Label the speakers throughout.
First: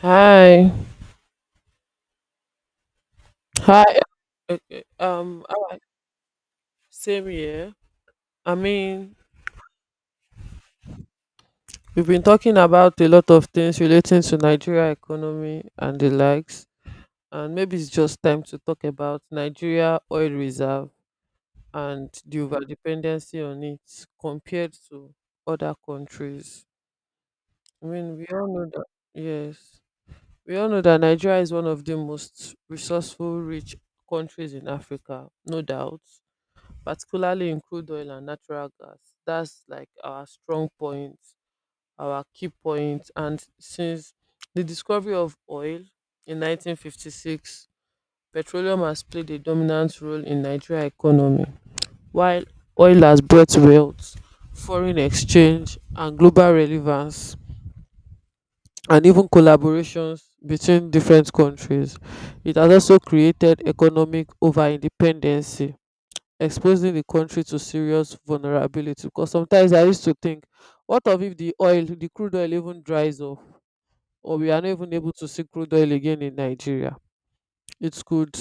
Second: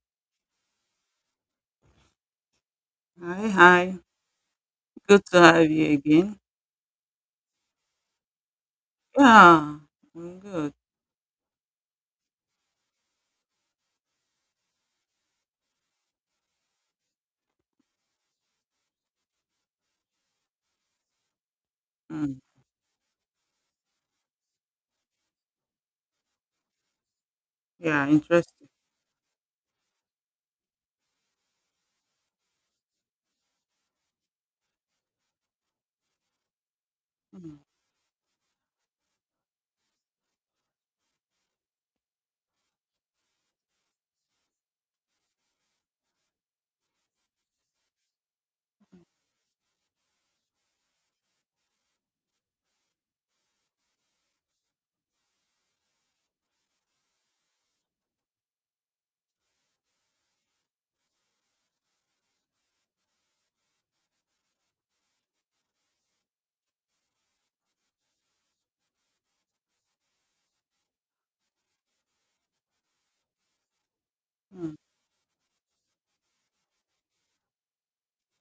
Speaker 1: Hi.
Speaker 2: Hi, hi.
Speaker 1: Hi. Okay.
Speaker 2: Good to
Speaker 1: Um, all
Speaker 2: have
Speaker 1: right.
Speaker 2: you again.
Speaker 1: Same here. I mean,
Speaker 2: Yeah, I'm good.
Speaker 1: we've been talking about a lot of things relating to Nigeria economy and the likes, and maybe it's just time to talk about Nigeria oil reserve and the
Speaker 2: Mm,
Speaker 1: overdependency on it compared to other countries. I
Speaker 2: yeah,
Speaker 1: mean, we all
Speaker 2: interesting.
Speaker 1: know that. Yes, we all know that Nigeria is one of the most resourceful, rich countries in Africa, no doubt, particularly
Speaker 2: Mm,
Speaker 1: in crude oil and natural gas. That's like our strong point, our key point. And since the discovery of oil in 1956, petroleum has played a dominant role in Nigeria economy, while oil has brought wealth, foreign exchange, and global relevance. And even collaborations between different countries. It has also created economic over independence, exposing the country to serious vulnerability, because sometimes I used to think, what of if the oil, the crude oil even dries up, or we are not
Speaker 2: mm,
Speaker 1: even able to see crude oil again in Nigeria. it could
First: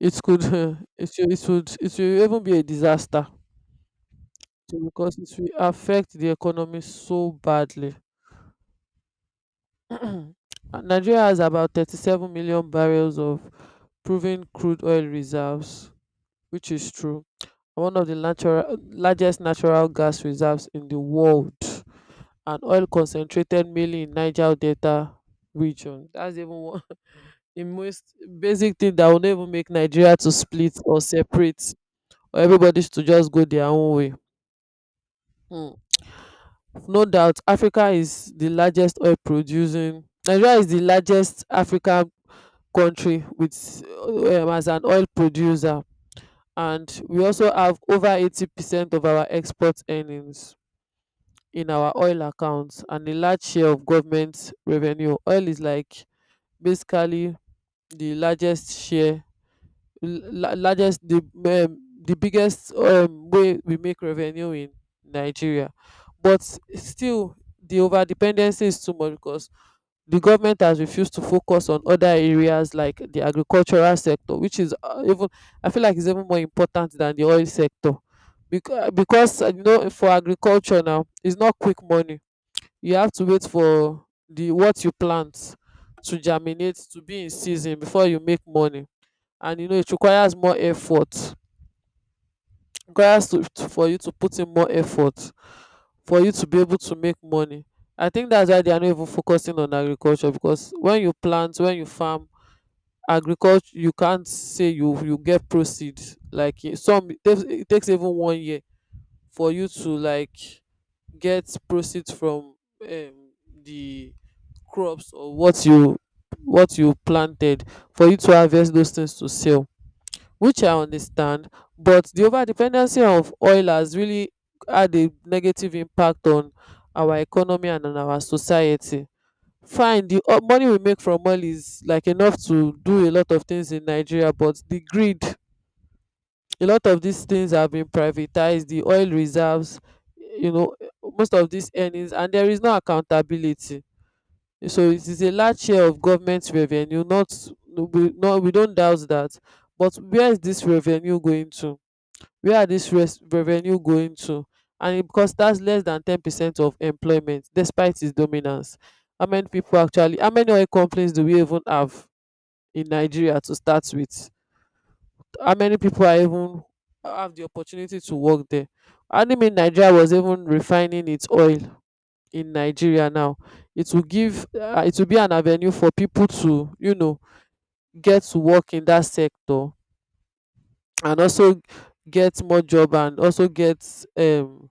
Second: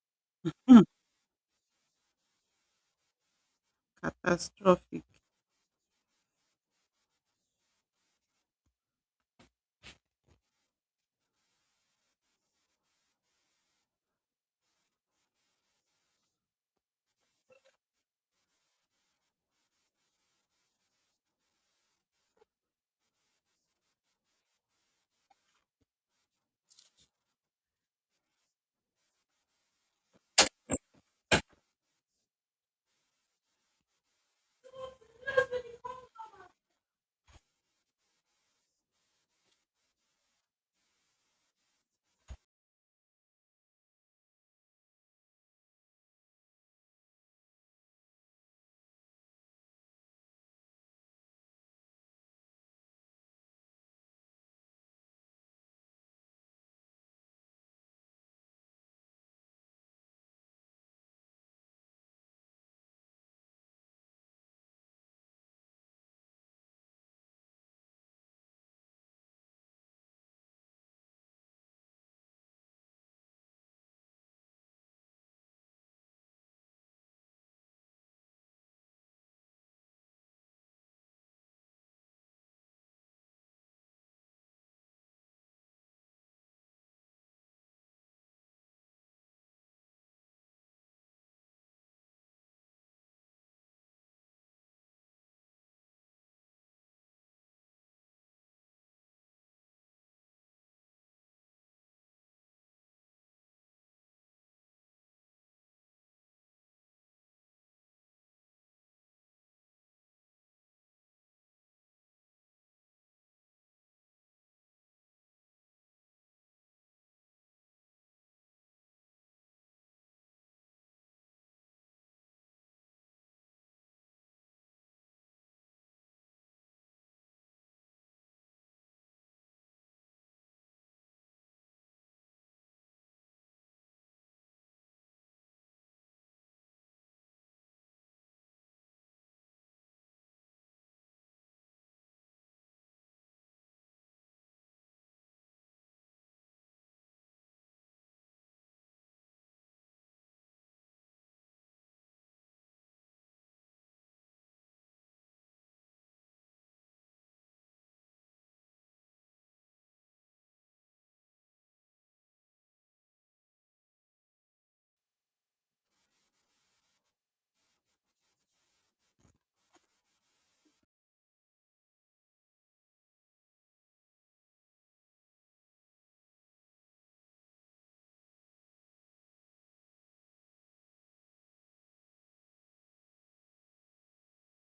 Speaker 1: it could
Speaker 2: mm.
Speaker 1: it should, it would, it will even be a disaster too,
Speaker 2: Catastrophic.
Speaker 1: because it will affect the economy so badly. And Nigeria has about 37 million barrels of proven crude oil reserves, which is true, and one of the natural largest natural gas reserves in the world, and oil concentrated mainly in Niger Delta region. That's even one the most basic thing that will not even make Nigeria to split or separate or everybody to just go their own way. Hmm. No doubt Africa is the largest oil producing, Nigeria is the largest African country with as an oil producer, and we also have over 80% of our export earnings in our oil accounts and a large share of government revenue. Oil is like basically the largest share, largest, the biggest, way we make revenue in Nigeria. But still, the over dependency is too much because the government has refused to focus on other areas like the agricultural sector, which is, even, I feel like is even more important than the oil sector. Because you know, for agriculture now, it's not quick money. You have to wait for the what you plant to germinate, to be in season before you make money. And you know, it requires more effort, requires for you to put in more effort for you to be able to make money. I think that's why they are not even focusing on agriculture, because when you plant, when you farm agriculture, you can't say you get proceed like. Eh, some, it takes even one year for you to like get proceeds from um the crops or what you planted, for you to harvest those things to sell. Which I understand. But the over dependency of oil has really had a negative impact on our economy and on our society. Fine, the money we make from oil is like enough to do a lot of things in Nigeria, but the greed, a lot of these things have been privatized, the oil reserves, you know, most of these earnings, and there is no accountability. So it is a large share of government revenue, not no, no, we don't doubt that. But where is this revenue going to? Where are this revenue going to? And it, because that's less than 10% of employment despite its dominance. How many people actually, how many oil companies do we even have in Nigeria to start with? How many people are even have the opportunity to work there? And I mean, Nigeria was even refining its oil in Nigeria now, it will give, it will be an avenue for people to, you know, get to work in that sector, and also get more job, and also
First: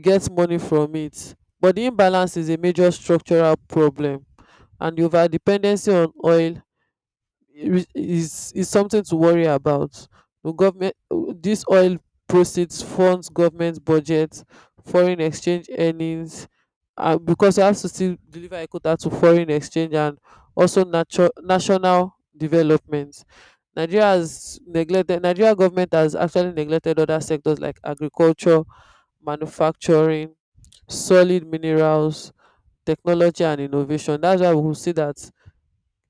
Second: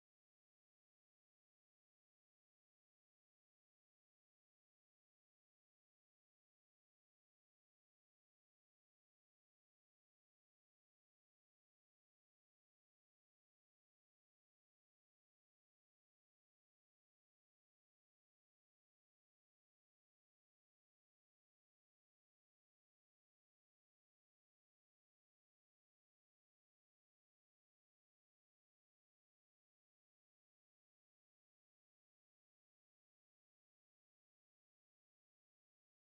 Speaker 1: get money from it. But the imbalance is a major structural problem, and the over dependency on oil is something to worry about. The government, this oil proceeds funds government budget, foreign exchange earnings, because you have to still deliver a quota to foreign exchange, and also national development. Nigeria has neglected, Nigeria government has actually neglected other sectors like agriculture, manufacturing, solid minerals, technology and innovation. That's why we will see that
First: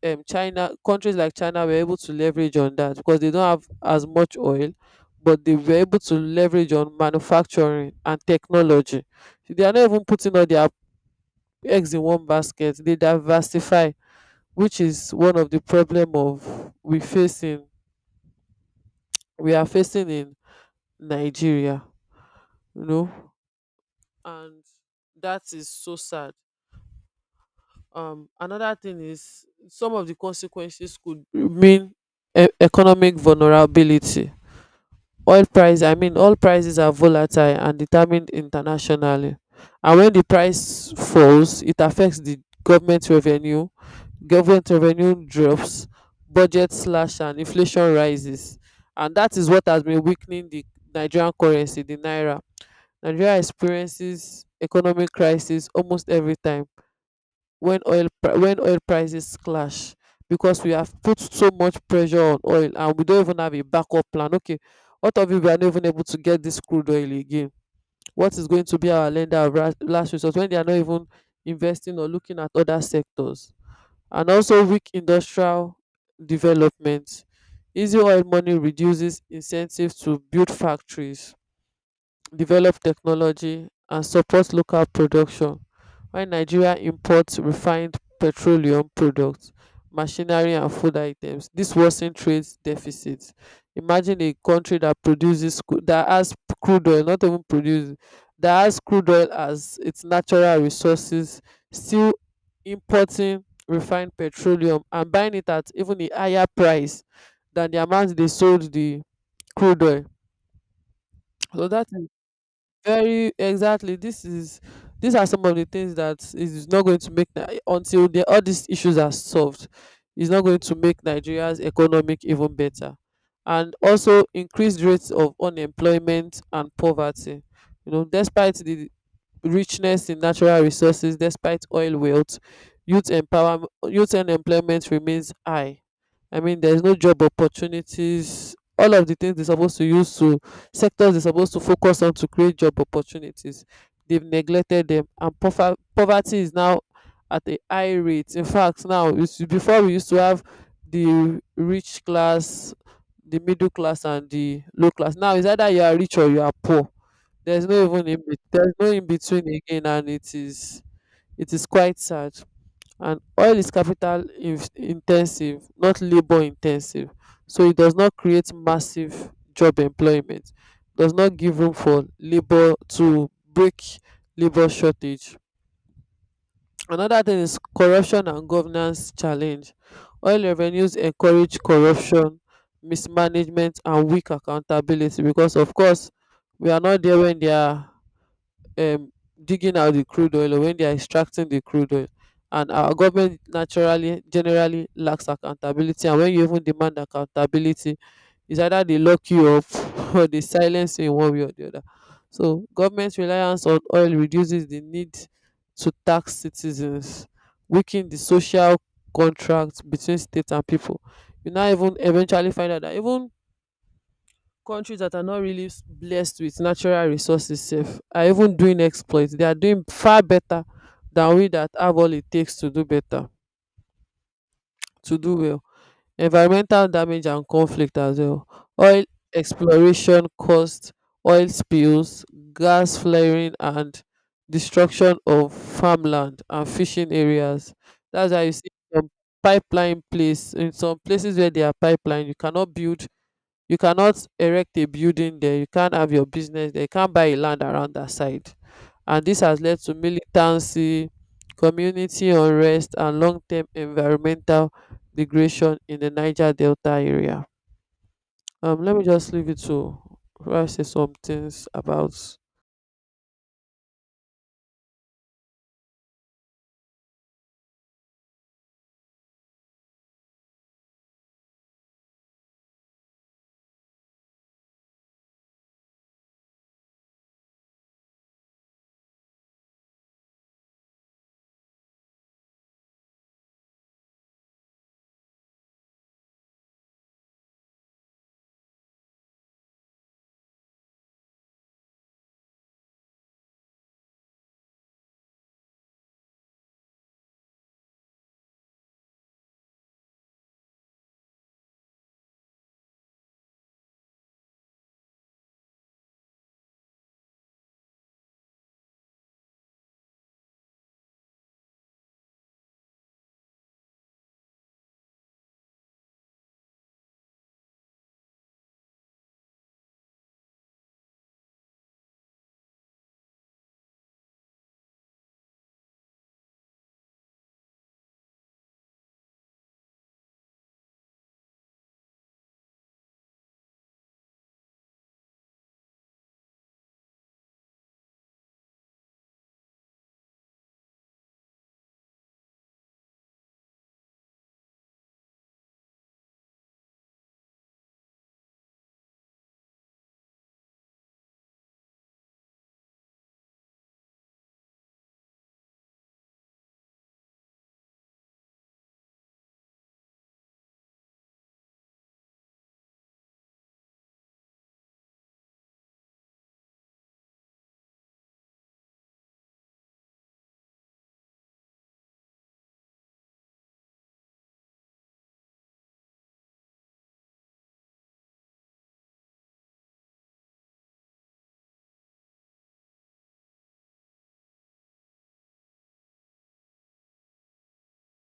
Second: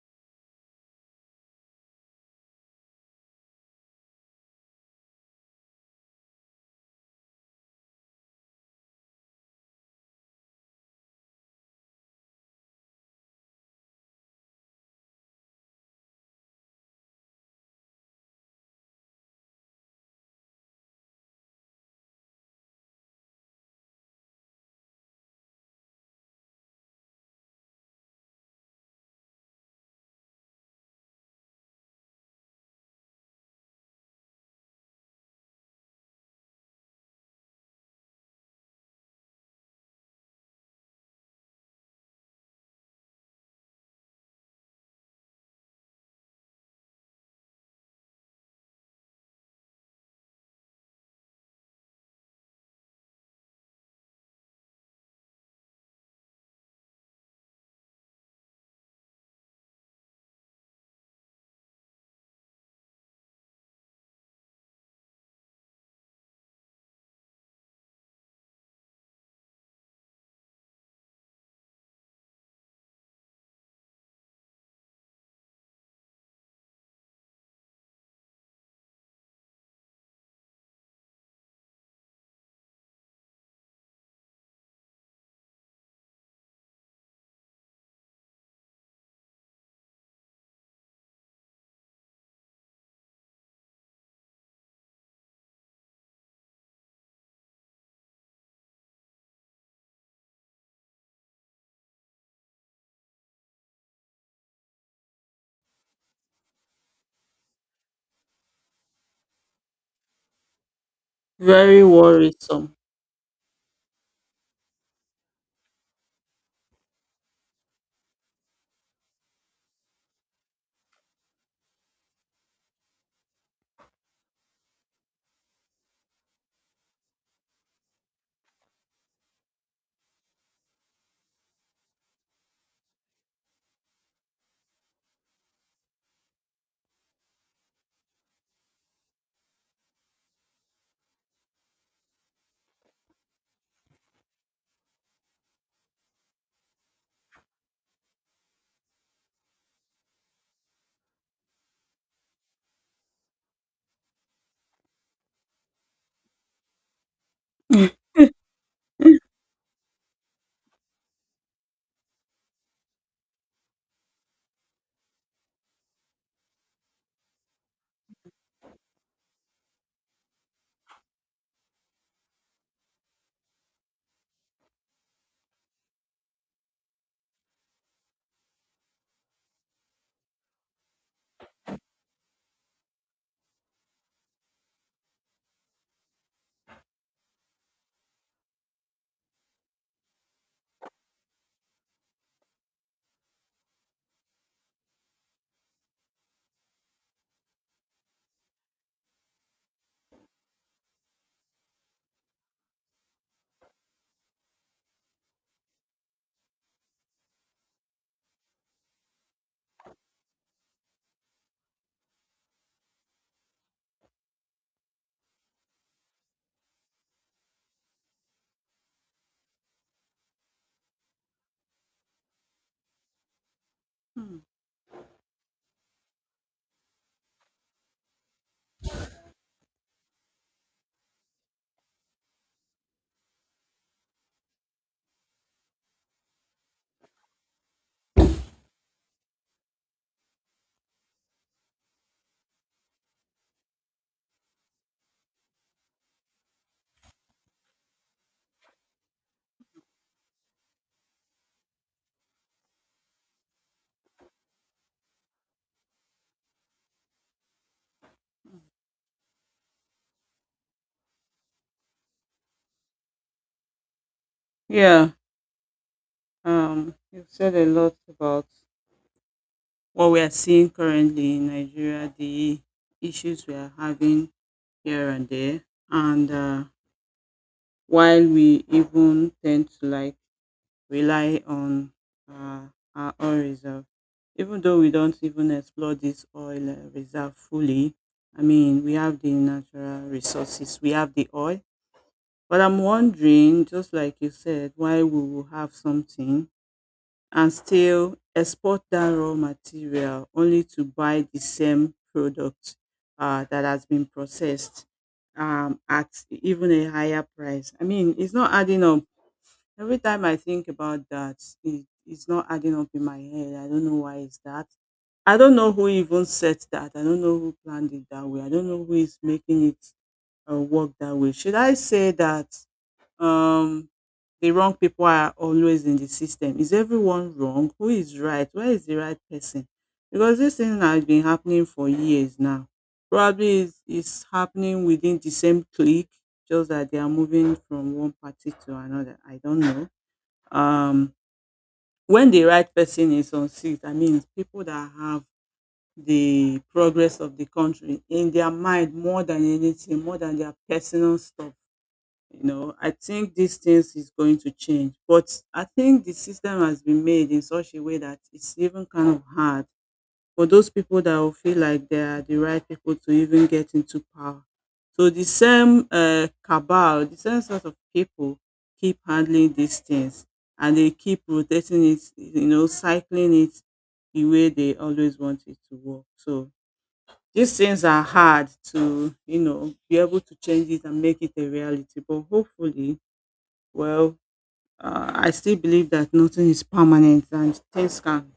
Speaker 1: China countries like China were able to leverage on that because they don't have as much oil, but they were able to leverage on manufacturing and technology. They are not even putting all their eggs in one basket. They diversify, which is one of the problem of we are facing in Nigeria, you know, and that is so sad. Another thing is some of the consequences could mean economic vulnerability. Oil price, I mean, all prices are volatile and determined internationally, and when the price falls, it affects the government revenue government revenue drops, budget slash, and inflation rises. And that is what has been weakening the Nigerian currency, the naira. Nigeria experiences economic crisis almost every time when when oil prices clash, because we have put so much pressure on oil and we don't even have a backup plan. Okay, what of if we are not even able to get this crude oil again? What is going to be our lender of last resort when they are not even investing or looking at other sectors? And also weak industrial development, easy oil money reduces incentives to build factories, develop technology and support local production, while Nigeria imports refined petroleum products, machinery and food items. This worsen trade deficits. Imagine a country that that has crude oil, not even produce, that has crude oil as its natural resources, still importing refined petroleum and buying it at even a higher price than the amount they sold the crude oil. So
Speaker 2: Very
Speaker 1: that is
Speaker 2: worrisome.
Speaker 1: very, exactly, this is these are some of the things that is not going to make until the all these issues are solved, is not going to make Nigeria's economic even better. And also increased rates of unemployment and poverty. You know, despite the richness in natural resources, despite oil wealth, youth unemployment remains high. I mean, there's no job opportunities. All of the things they're supposed to use to sectors they're supposed to focus on to create job opportunities, they've neglected them, and poverty is now at a high rate. In fact, now before we used to have the rich class, the middle class and the low class, now it's either you are rich or you are poor. There's no even there's no in between again, and it is quite sad. And oil is capital intensive, not labor intensive, so it does not create massive job employment, does not give room for labor to break, labor shortage. Another thing is corruption and governance challenge. Oil revenues encourage corruption, mismanagement and weak accountability, because of course, we are not there when they are um, digging out the crude oil or when they are extracting the crude oil. And our government naturally, generally lacks accountability. And when you even demand accountability, it's either they lock you up or they silence you in one way or the other. So government reliance on oil reduces the need to tax citizens, weaken the social contract between state and people. You now even eventually find out that even countries that are not really blessed with natural resources sef are even doing exploit, they are doing far better than we that have all it takes to do better,
Speaker 2: Mm.
Speaker 1: to do well. Environmental damage and conflict as well. Oil exploration caused oil spills, gas flaring and destruction of farmland and fishing areas. That's why you see some pipeline place, in some places where there are pipeline, you cannot build, you cannot erect a building there, you can't have your business there, you can't buy a land around that side. And this has led to militancy, community unrest and long-term environmental degradation in the Niger Delta area. Let me just leave it to, I say some things about.
Speaker 2: Yeah, you've said a lot about what we are seeing currently in Nigeria, the issues we are having here and there. And while we even tend to like rely on uh, our oil reserve. Even though we don't even explore this oil reserve fully, I mean, we have the natural resources, we have the oil. But I'm wondering, just like you said, why we will have something and still export that raw material only to buy the same product that has been processed at even a higher price. I mean, it's not adding up. Every time I think about that, it's not adding up in my head. I don't know why it's that. I don't know who even set that. I don't know who planned it that way. I don't know who is making it work that way. Should I say that um, the wrong people are always in the system? Is everyone wrong? Who is right? Where is the right person? Because this thing has been happening for years now. Probably it's happening within the same clique, just that they are moving from one party to another. I don't know um, when the right person is on seat, I mean, people that have the progress of the country in their mind more than anything, more than their personal stuff. You know, I think these things is going to change, but I think the system has been made in such a way that it's even kind of hard for those people that will feel like they are the right people to even get into power. So the same cabal, the same sort of people keep handling these things and they keep rotating it, you know, cycling it the way they always want it to work. So these things are hard to, you know, be able to change it and make it a reality. But hopefully, well, I still believe that nothing is permanent and things can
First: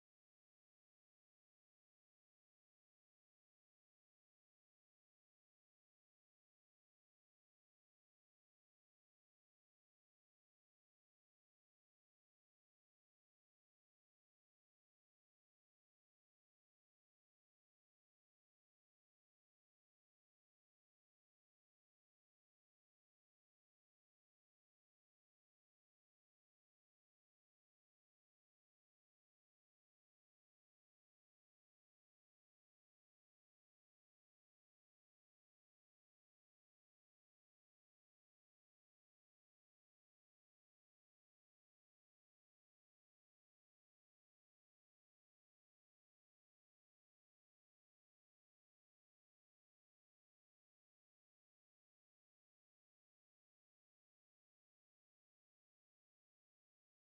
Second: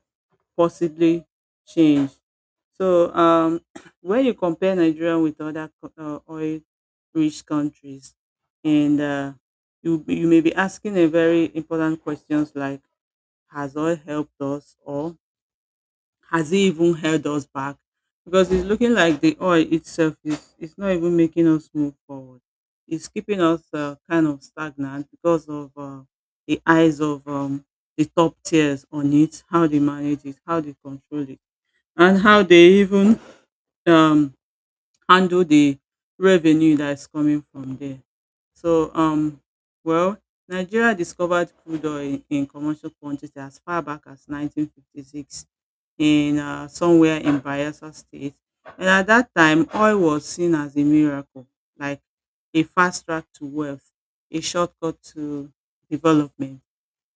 Speaker 2: possibly change. So when you compare Nigeria with other oil-rich countries, and you may be asking a very important questions like, has oil helped us, or has it even held us back? Because it's looking like the oil itself is not even making us move forward. It's keeping us kind of stagnant because of the eyes of the top tiers on it, how they manage it, how they control it and how they even um, handle the revenue that's coming from there. So, well, Nigeria discovered crude oil in commercial quantity as far back as 1956 in somewhere in Bayelsa State, and at that time, oil was seen as a miracle, like a fast track to wealth, a shortcut to development.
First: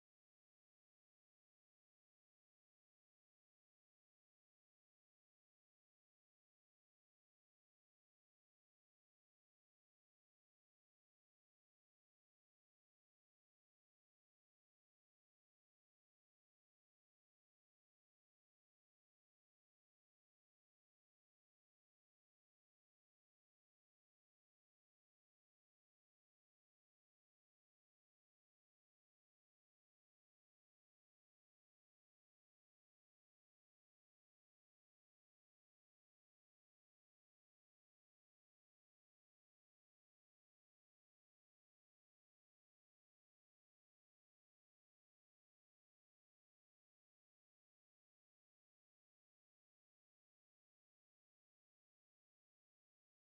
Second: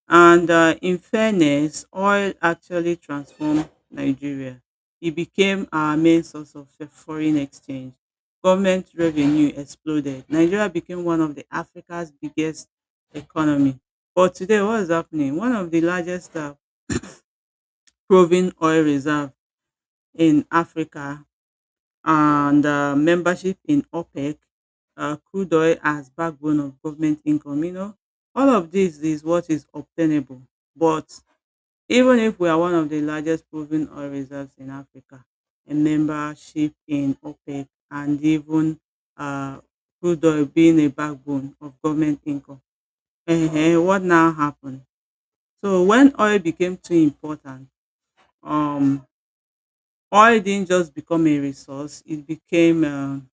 Speaker 2: And in fairness, oil actually transformed Nigeria. It became our main source of foreign exchange. Government revenue exploded. Nigeria became one of the Africa's biggest economy. But today, what is happening? One of the largest proven oil reserve in Africa and membership in OPEC, crude oil as backbone of government income. You know, all of this is what is obtainable, but even if we are one of the largest proven oil reserves in Africa, a membership in OPEC and even uh, crude oil being a backbone of government income. Ehen, what now happened? So when oil became too important, um, oil didn't just become a resource; it became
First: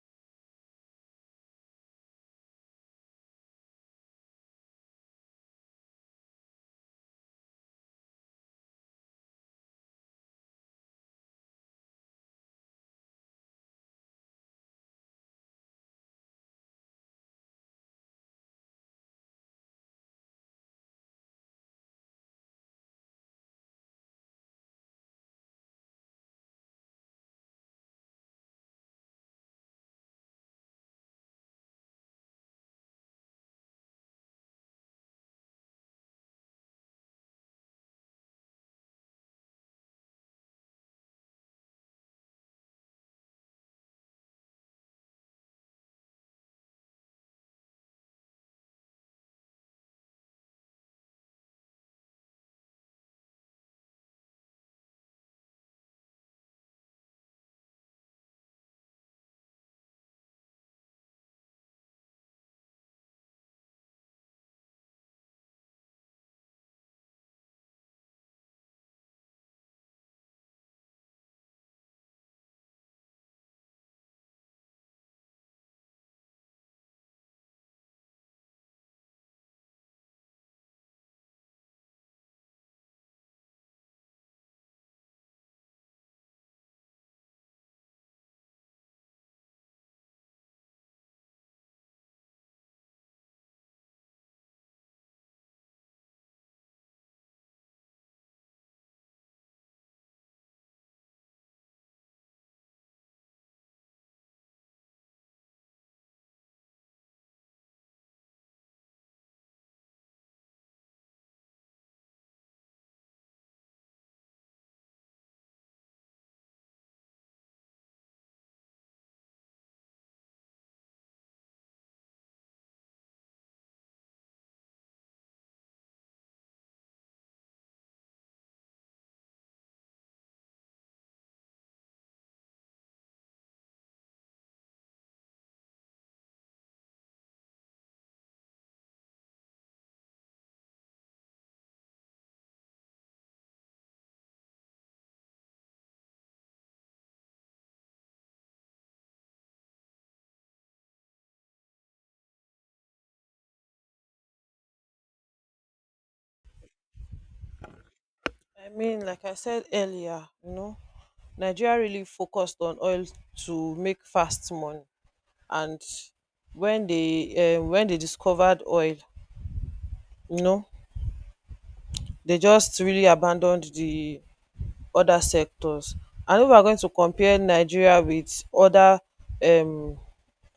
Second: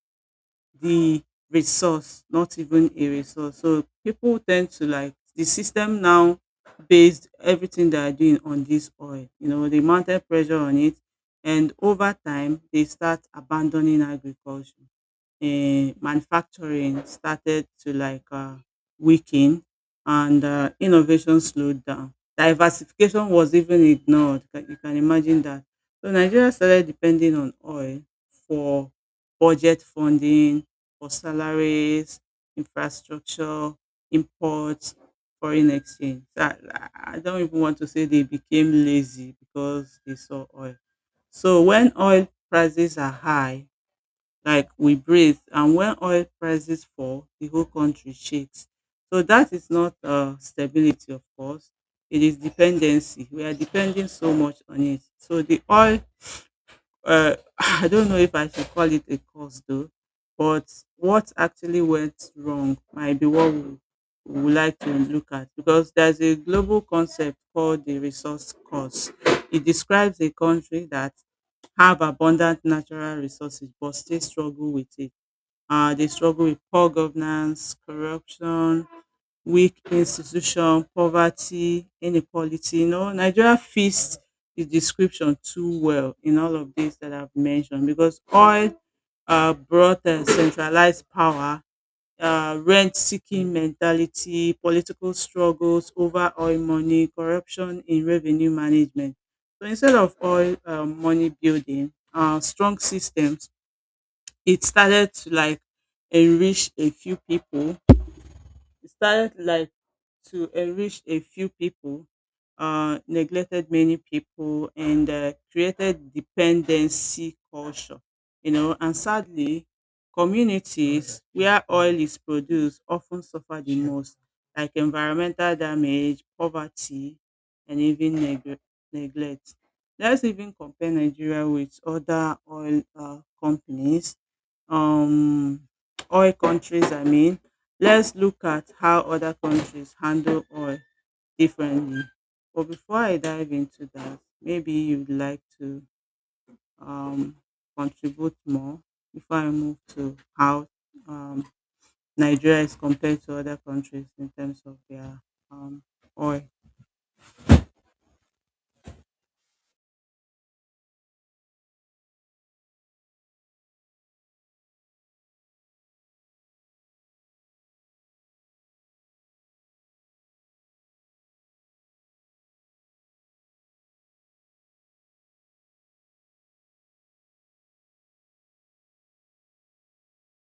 Speaker 2: the resource, not even a resource. So people tend to like the system now based everything they are doing on this oil. You know, they mounted pressure on it and over time they start abandoning agriculture. Manufacturing started to like weaken and innovation slowed down. Diversification was even ignored. You can imagine that. So Nigeria started depending on oil for budget funding, for salaries, infrastructure, imports, foreign exchange. So, I don't even want to say they became lazy because they saw oil. So when oil prices are high, like we breathe. And when oil prices fall, the whole country shakes. So that is not stability, of course. It is dependency. We are depending so much on it. So the oil I don't know if I should call it a cause though, but what actually went wrong might be what we would like to look at because there's a global concept called the resource cost. It describes a country that have abundant natural resources but still struggle with it. They struggle with poor governance, corruption, weak institution, poverty, inequality. You know, Nigeria fits the description too well in all of these that I've mentioned because oil brought a centralized power, rent seeking mentality, political struggles over oil money, corruption in revenue management. So instead of oil money building, strong systems, it started to like enrich a few people. It started like to enrich a few people, neglected many people, and created dependency culture. You know, and sadly, communities where oil is produced often suffer the most, like environmental damage, poverty, and even neglect. Let's even compare Nigeria with other oil companies um oil countries. I mean, let's look at how other countries handle oil differently, but before I dive into that, maybe you'd like to um contribute more before I move to how um Nigeria is compared to other countries in terms of their um oil.
Speaker 1: I mean, like I said earlier, you know, Nigeria really focused on oil to make fast money, and when they discovered oil, you know, they just really abandoned the other sectors. And if we are going to compare Nigeria with um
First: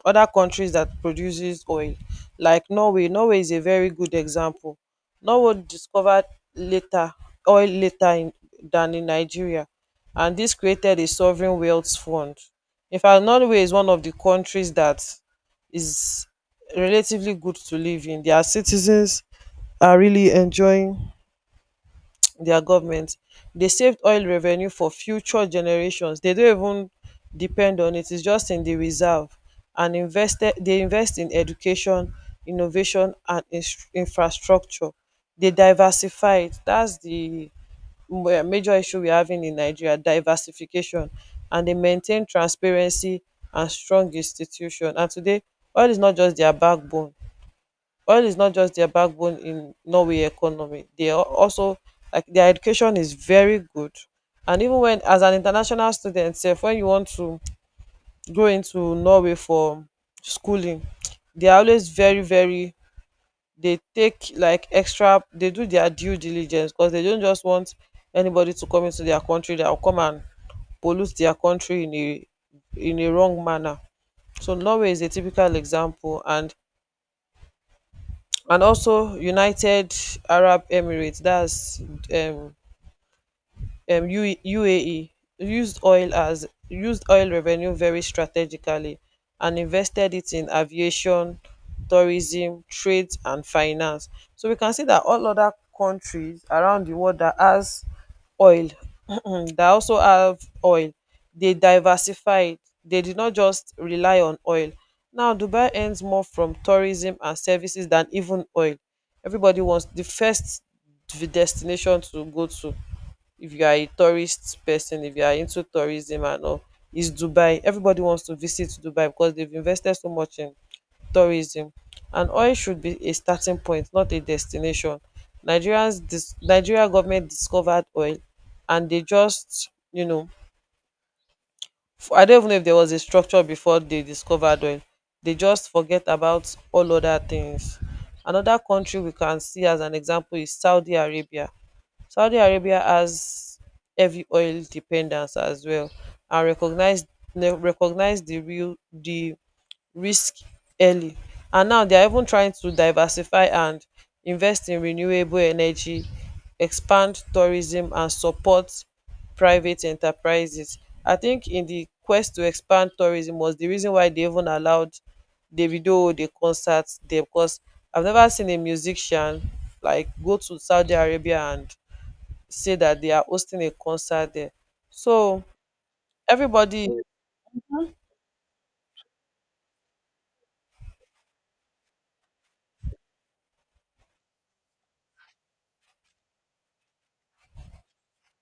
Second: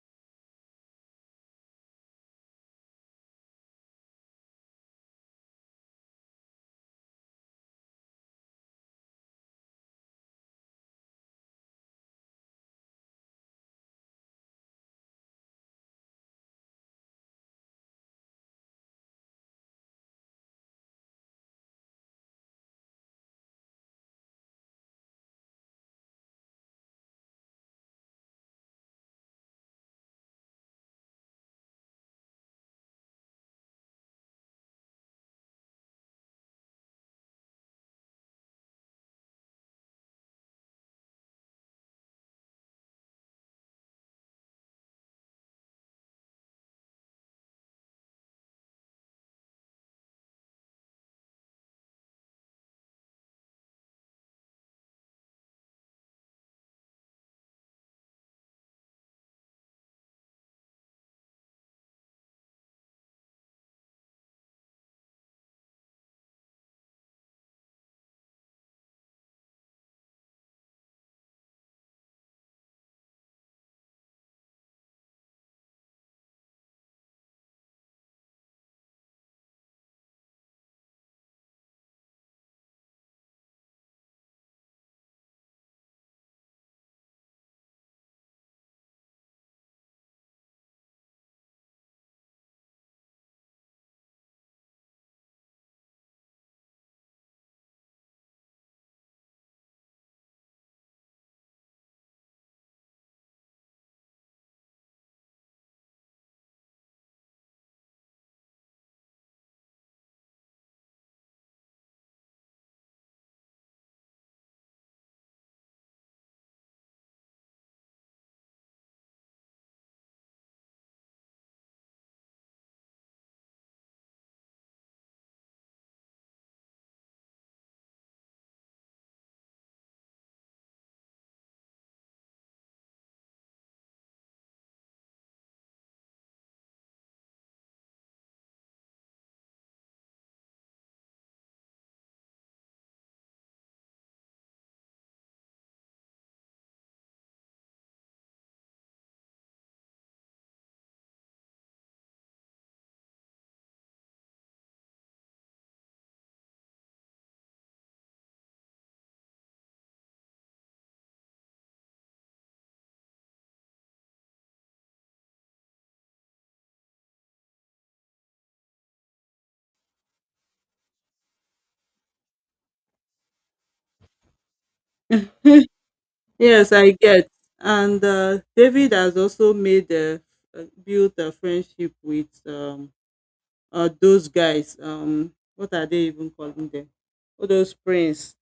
Speaker 1: other countries that produces oil, like Norway. Norway is a very good example. Norway discovered later, oil later in, than in Nigeria, and this created a sovereign wealth fund. In fact, Norway is one of the countries that is relatively good to live in. Their citizens are really enjoying their government. They saved oil revenue for future generations. They don't even depend on it, it's just in the reserve and invested, they invest in education, innovation and infrastructure. They diversified. That's the major issue we're having in Nigeria, diversification, and they maintain transparency and strong institution. And today oil is not just their backbone oil is not just their backbone in Norway economy. They are also, like, their education is very good. And even when, as an international student sef, when you want to go into Norway for schooling, they are always very they take like extra, they do their due diligence, because they don't just want anybody to come into their country that will come and pollute their country in a wrong manner. So Norway is a typical example, and also United Arab Emirates, that's um UAE, used oil as used oil revenue very strategically and invested it in aviation, tourism, trade and finance. So we can see that all other countries around the world that has oil that also have oil, they diversified, they did not just rely on oil. Now Dubai earns more from tourism and services than even oil. Everybody wants the first destination to go to, if you are a tourist person, if you are into tourism and all, is Dubai. Everybody wants to visit Dubai because they've invested so much in tourism. And oil should be a starting point, not a destination. Nigeria government discovered oil, and they just, I don't even know if there was a structure before they discovered oil. They just forget about all other things. Another country we can see as an example is Saudi Arabia. Saudi Arabia has heavy oil dependence as well, and recognise di real di risk early. And now dia even trying to diversify and invest in renewable energy, expand tourism and support private enterprises. I think in di quest to expand tourism was di reason why dey even allowed Davido dey concert dia, becos I've never seen a musician like go to Saudi Arabia and say that they are hosting a concert there. So
Speaker 2: Yes,
Speaker 1: everybody,
Speaker 2: I get. And David has also built a friendship with those guys, what are they even calling them, all those prince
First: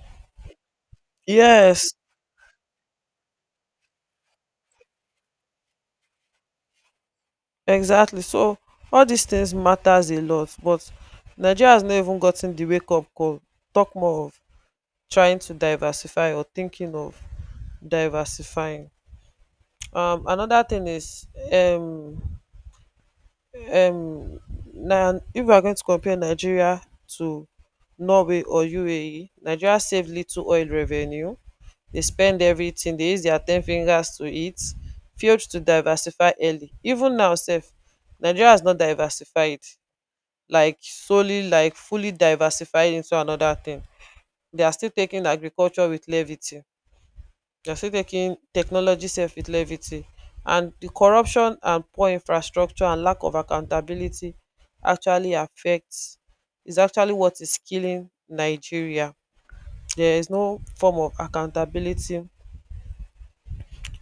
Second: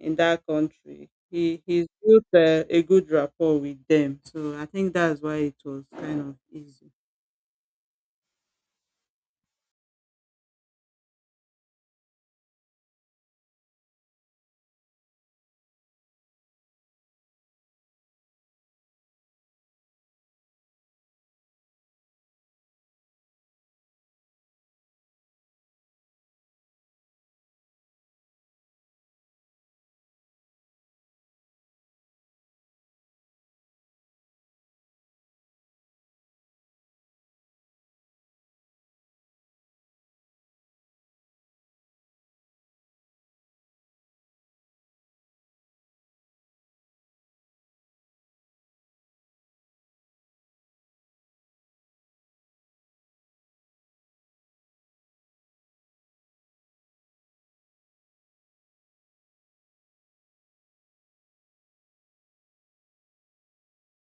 Speaker 2: in that country. He's
Speaker 1: yes,
Speaker 2: built a good rapport with them, so I think that's why it was kind of easy.
Speaker 1: exactly. So all these things matters a lot, but Nigeria has not even gotten the wake up call. Talk more of trying to diversify or thinking of diversifying. Another thing is um um now, if we are going to compare Nigeria to Norway or UAE, Nigeria saved little oil revenue. They spend everything, they use their ten fingers to eat, failed to diversify early. Even now sef, Nigeria has not diversified, like solely, like fully diversified into another thing. They are still taking agriculture with levity. They are still taking technology sef with levity. And the corruption and poor infrastructure and lack of accountability actually affects is actually what is killing Nigeria. There is no form of accountability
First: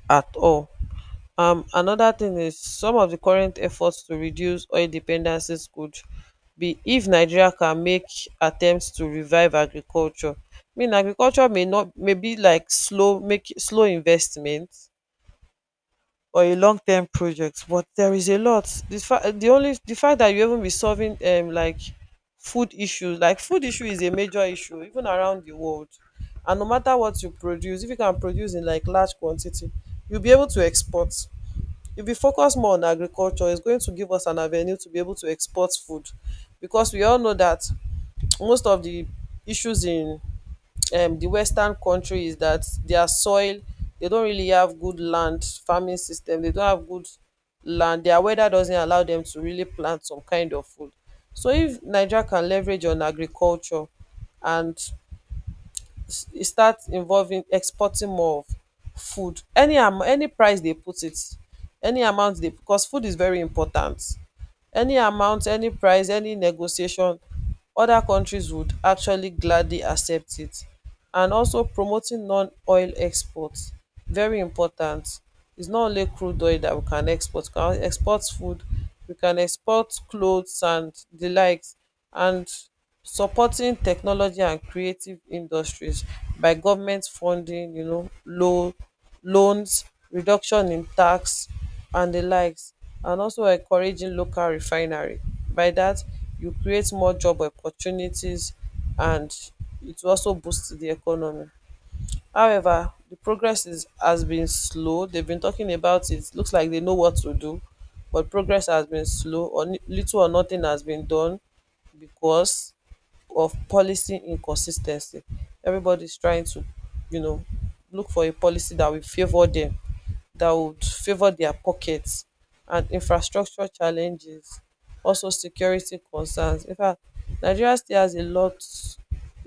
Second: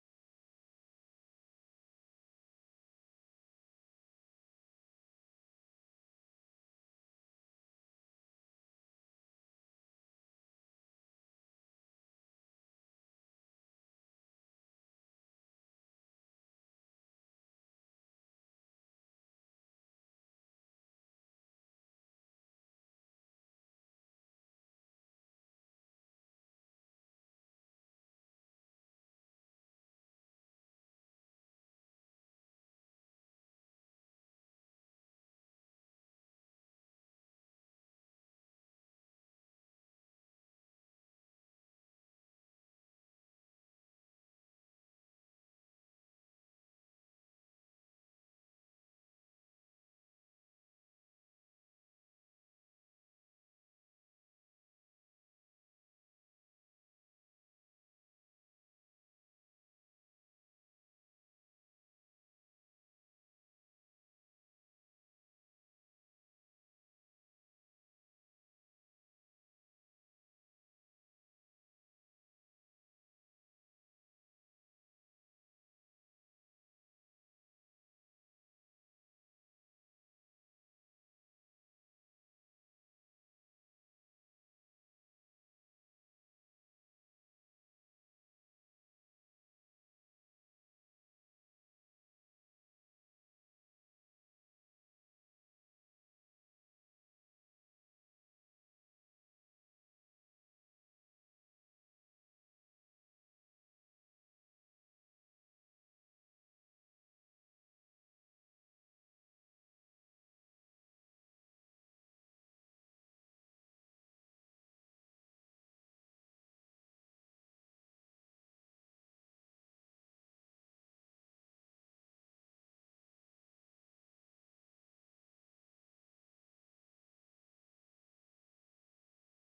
Speaker 1: at all. Another thing is, some of the current efforts to reduce oil dependencies could be if Nigeria can make attempts to revive agriculture. I mean, agriculture may not may be like slow, make slow investment or a long term project, but there is a lot. The fa- the only the fact that you even be solving like food issues, like food issue is a major issue even around the world. And no matter what you produce, if you can produce in like large quantity, you'll be able to export. If we focus more on agriculture, it's going to give us an avenue to be able to export food, because we all know that most of the issues in the Western country is that their soil, they don't really have good land farming system. They don't have good land. Their weather doesn't allow them to really plant some kind of food. So if Nigeria can leverage on agriculture and e start involving exporting more of food, any am any price dey put it, any amount dey, because food is very important. Any amount, any price, any negotiation, oda kontris would actually gladly accept it. And also promoting non oil export, very important. Is not only crude oil dat we can export, we can export food, we can export clothes and di likes. And supporting technology and creative industries by government funding, you know, loans, reduction in tax and the likes. And also encouraging local refinery. By that, you create more job opportunities, and it will also boosts the economy. However, the progress is has been slow. They've been talking about it. Looks like they know what to do, but progress has been slow, or little or nothing has been done because of policy inconsistency. Everybody's trying to, you know, look for a policy that will favor them, that would favor their pockets, and infrastructure challenges, also security concerns. In fact, Nigeria still has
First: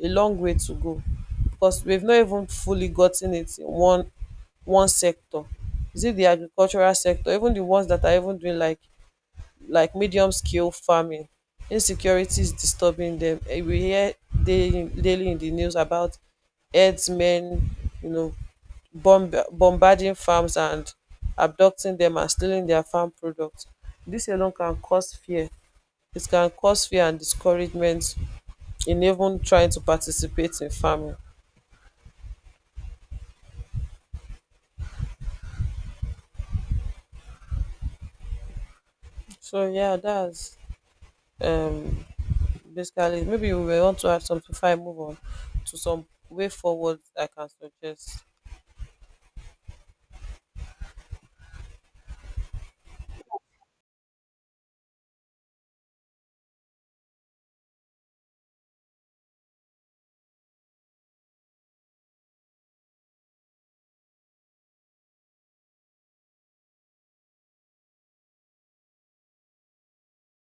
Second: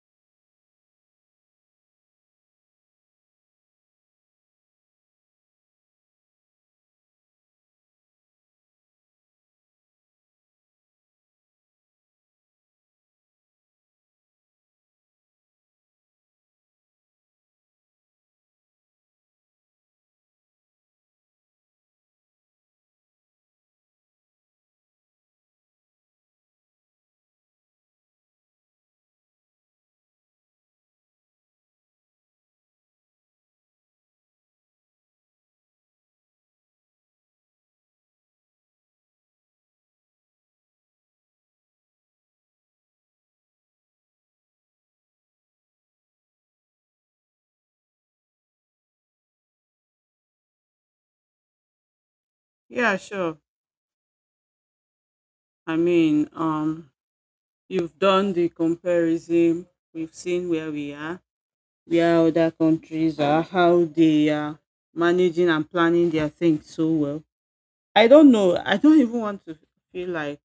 Speaker 1: a long way to go because we've not even fully gotten it in one sector. Is it the agricultural sector? Even the ones that are even doing like medium scale farming, insecurity is disturbing them. Eh, we hear daily in the news about herdsmen, you know, bombarding farms and abducting them and stealing their farm products. This alone can cause fear, and discouragement in even trying to participate in farming. So yeah, that's um basically it. Maybe you may want to add something before I move on to some way forward I can suggest.
Speaker 2: Yeah, sure. I mean, you've done the comparison, we've seen where we are, where other countries are, how they are managing and planning their things so well. I don't know, I don't even want to feel like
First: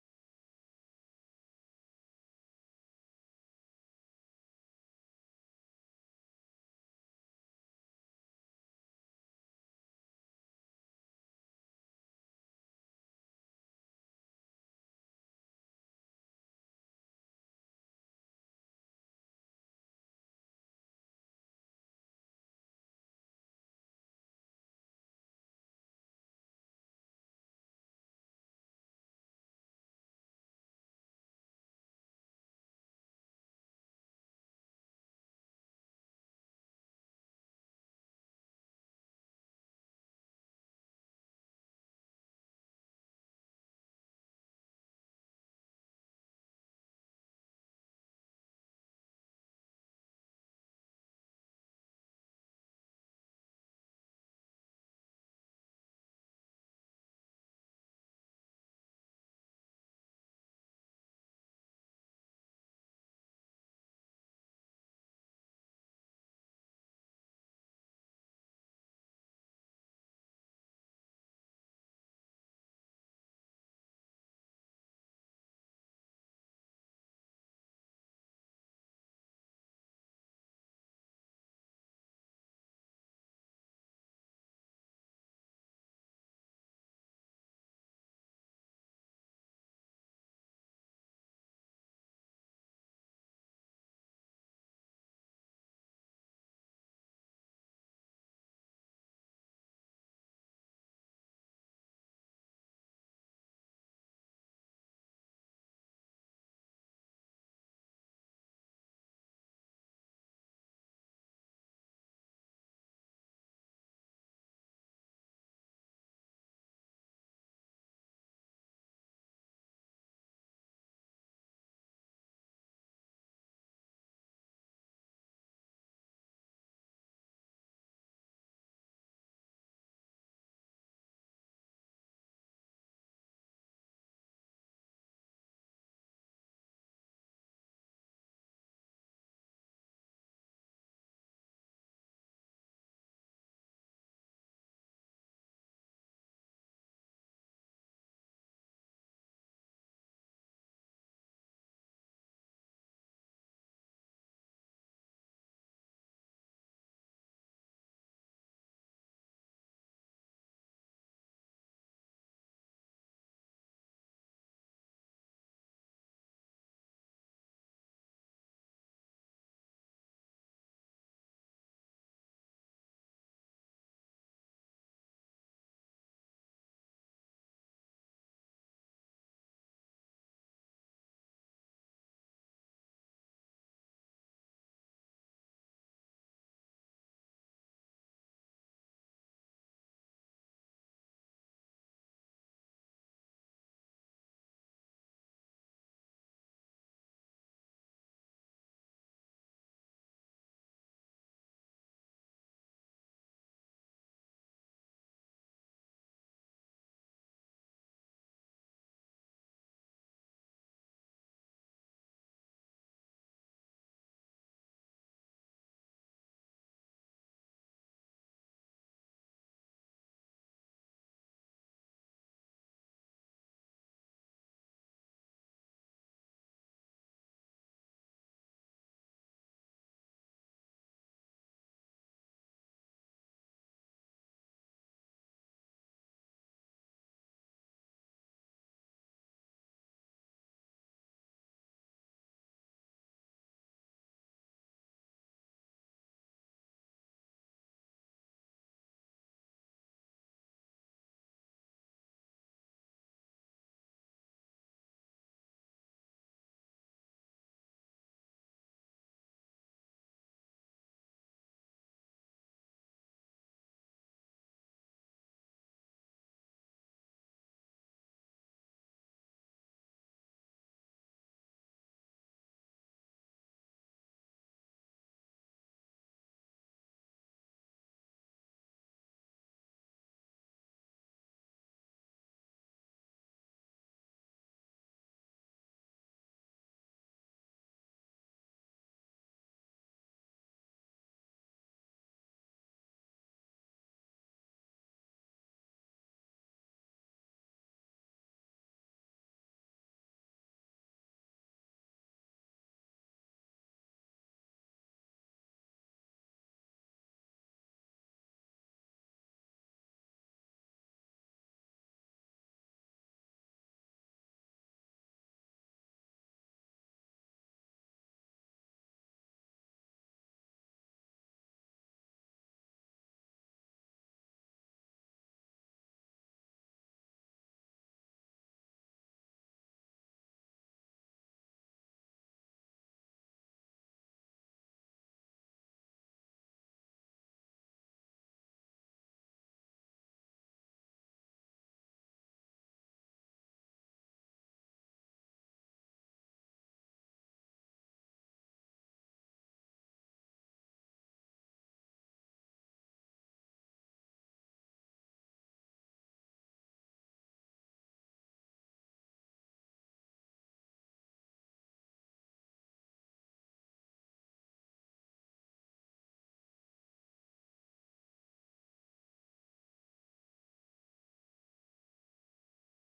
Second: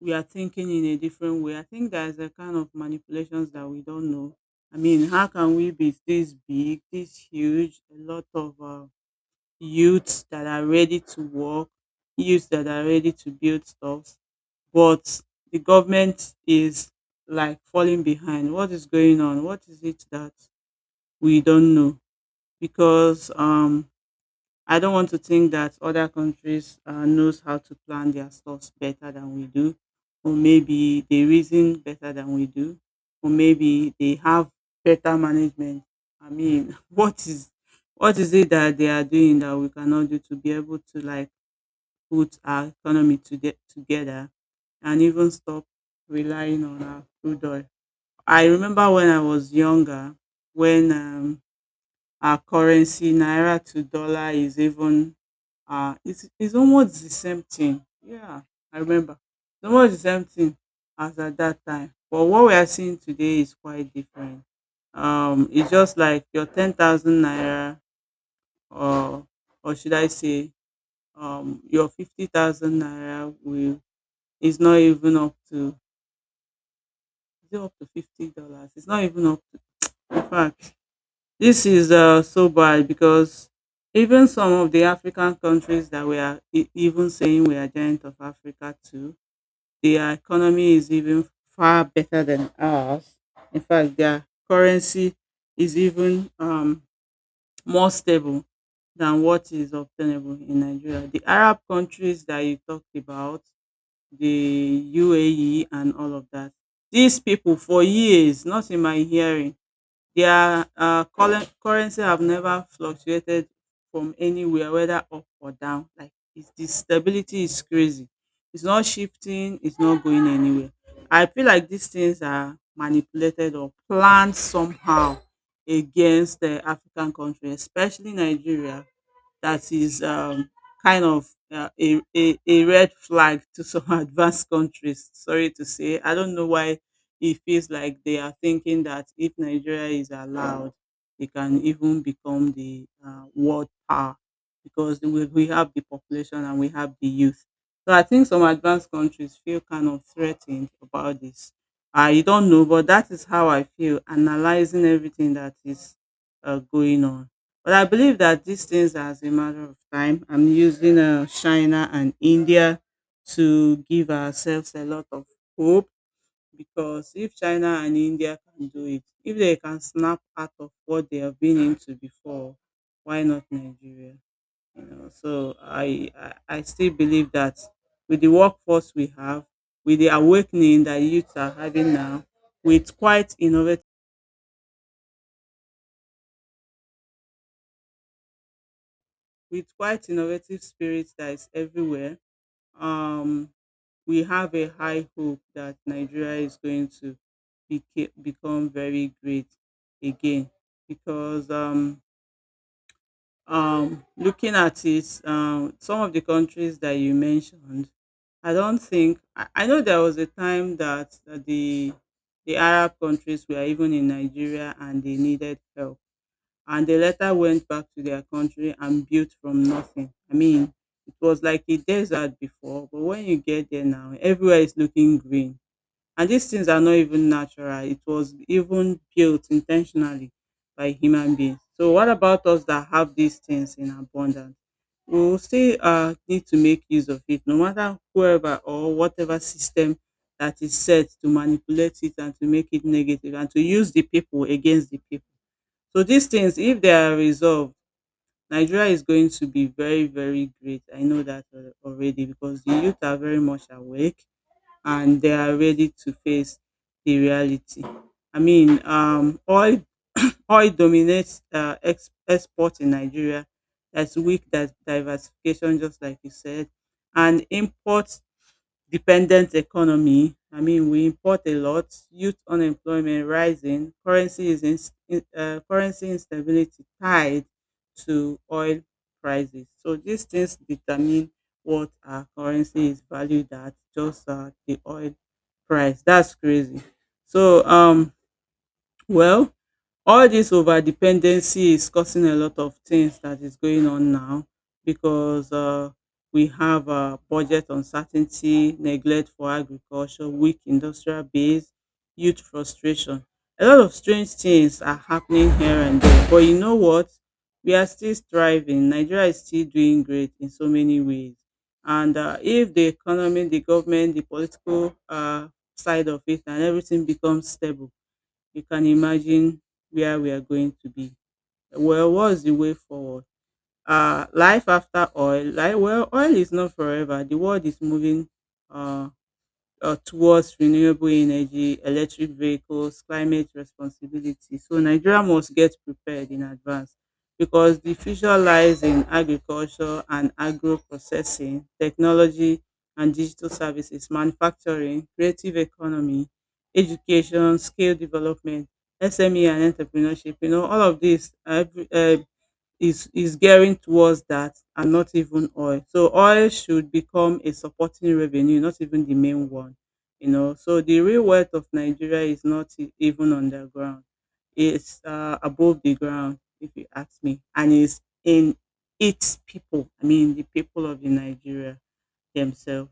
Speaker 2: we are thinking in a different way. I think there's a kind of manipulations that we don't know. I mean, how can we be this big, this huge? A lot of youths that are ready to work, youths that are ready to build stuff, but the government is like falling behind. What is going on? What is it that we don't know? Because I don't want to think that other countries knows how to plan their stores better than we do, or maybe they reason better than we do, or maybe they have better management. I mean, what is it that they are doing that we cannot do to be able to like put our economy to get together and even stop relying on our crude oil? I remember when I was younger, when our currency naira to dollar is even. Ah, it's almost the same thing. Yeah, I remember. It's almost the same thing as at that time. But what we are seeing today is quite different. It's just like your 10,000 naira, or or should I say, your 50,000 naira will is not even up to, is it up to $50? It's not even up to. In fact, this is so bad because even some of the African countries that we are even saying we are giant of Africa too, their economy is even far better than ours. In fact, their currency is even more stable than what is obtainable in Nigeria. The Arab countries that you talked about, the UAE and all of that, these people for years, not in my hearing, their currency have never fluctuated from anywhere, whether up or down. Like the stability is crazy. It's not shifting. It's not going anywhere. I feel like these things are manipulated or planned somehow against the African country, especially Nigeria that is kind of a red flag to some advanced countries. Sorry to say. I don't know why it feels like they are thinking that if Nigeria is allowed, they can even become the world power because we have the population and we have the youth. So I think some advanced countries feel kind of threatened about this. I don't know, but that is how I feel analyzing everything that is going on. But I believe that these things are as a matter of time. I'm using China and India to give ourselves a lot of hope because if China and India can do it, if they can snap out of what they have been into before, why not Nigeria? You know, so I still believe that with the workforce we have, with the awakening that youths are having now, with quite innovative with quite innovative spirits that is everywhere. Um, we have a high hope that Nigeria is going to become very great again because looking at it, some of the countries that you mentioned, I don't think I know there was a time that the Arab countries were even in Nigeria and they needed help, and they later went back to their country and built from nothing. I mean, it was like a desert before, but when you get there now, everywhere is looking green, and these things are not even natural. It was even built intentionally by human beings. So what about us that have these things in abundance? We will still need to make use of it, no matter whoever or whatever system that is set to manipulate it and to make it negative and to use the people against the people. So these things, if they are resolved, Nigeria is going to be very, very great. I know that already, because the youth are very much awake and they are ready to face the reality. I mean, oil dominates export in Nigeria. That's weak, that diversification, just like you said, and import dependent economy. I mean, we import a lot. Youth unemployment rising. Currency is in currency instability tied to oil prices. So these things determine what our currency is valued at, just the oil price. That's crazy. So well, all this over dependency is causing a lot of things that is going on now, because we have budget uncertainty, neglect for agriculture, weak industrial base, youth frustration. A lot of strange things are happening here and there. But you know what? We are still striving. Nigeria is still doing great in so many ways. And if the economy, the government, the political side of it, and everything becomes stable, you can imagine where we are going to be. Well, what's the way forward? Life after oil. Like, well, oil is not forever. The world is moving uh, towards renewable energy, electric vehicles, climate responsibility. So Nigeria must get prepared in advance, because the future lies in agriculture and agro processing, technology and digital services, manufacturing, creative economy, education, skill development, SME and entrepreneurship. You know, all of this, every, is gearing towards that and not even oil. So oil should become a supporting revenue, not even the main one. You know, so the real wealth of Nigeria is not even underground. It's above the ground, if you ask me, and it's in its people. I mean, the people of the Nigeria themselves.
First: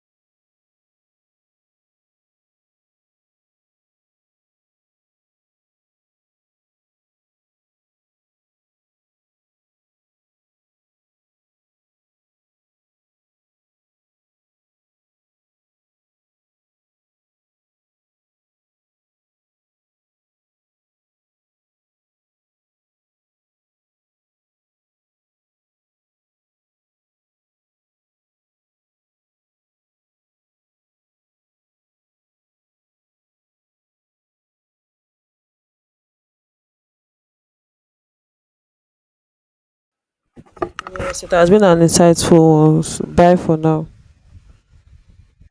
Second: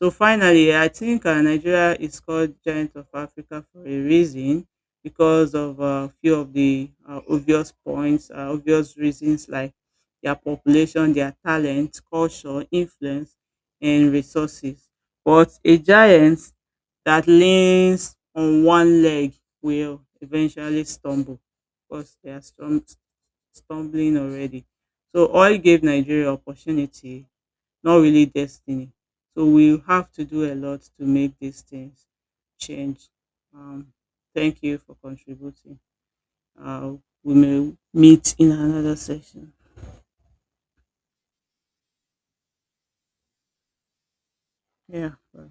Speaker 2: So finally, I think Nigeria is called giant of Africa for a reason, because of a few of the obvious points, obvious reasons like their population, their talent, culture, influence, and resources. But a giant that leans on one leg will eventually stumble, because they are stumbling already. So oil gave Nigeria opportunity, not really destiny. So we have to do a lot to make these things change. Um, Thank you for contributing. Uh, we may meet in another session.
Speaker 1: Yes, it has been an insightful one. So bye for now.
Speaker 2: Yeah. Bye.